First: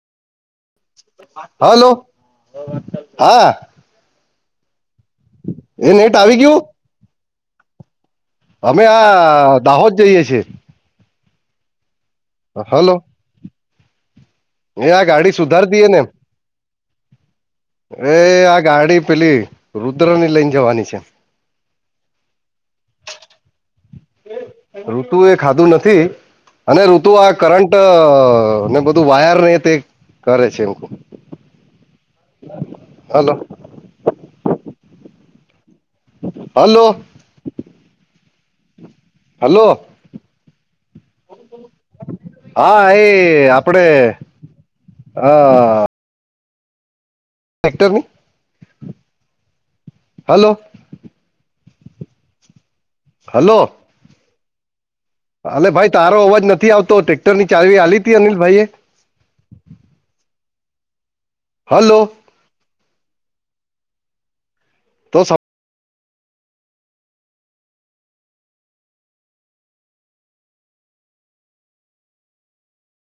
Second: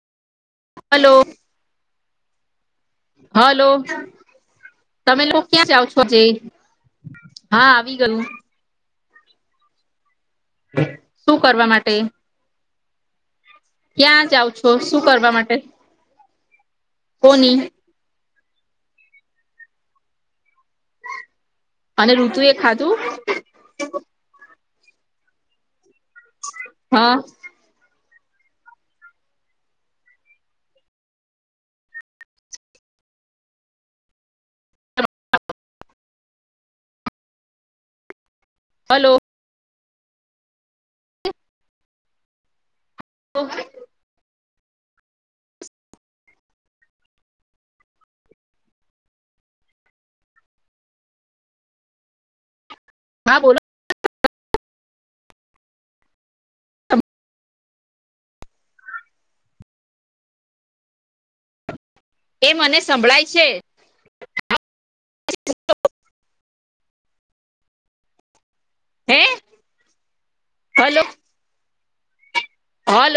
Hello. Hello. હા hello. તમે લોક ક્યાં જાવ એ છો નેટ જી? આવી ગયું હા આવી ગયુ. અમે આ દાહોદ જઈએ છીએ. શું કરવા માટે? અ હલો. ક્યાં જાઓ છો? એ આ શું ગાડી કરવા માટે સુધાર દઈએ કોની? અરે આ ગાડી પેલી રુદ્ર ની લઈને જવાની છે. અને ઋતુ એ ખાધું. ઋતુ એ ખાધું નથી અને ઋતુ હા આ કરંટ અ ને બધું વાયર ને તે કરે છે એમ હલો. હલો. હલો. હલો. હા એ આપડે હા અ ટ્રેક્ટર હું હલો. હા બોલો હલો. અલે ભાઈ તારો અવાજ નથી આવતો. ટ્રેક્ટર ની ચાવી આલી તી અનિલ ભાઈ એ હલો. એ મને સંભળાય છે. તો સમ હે હલો. હલો.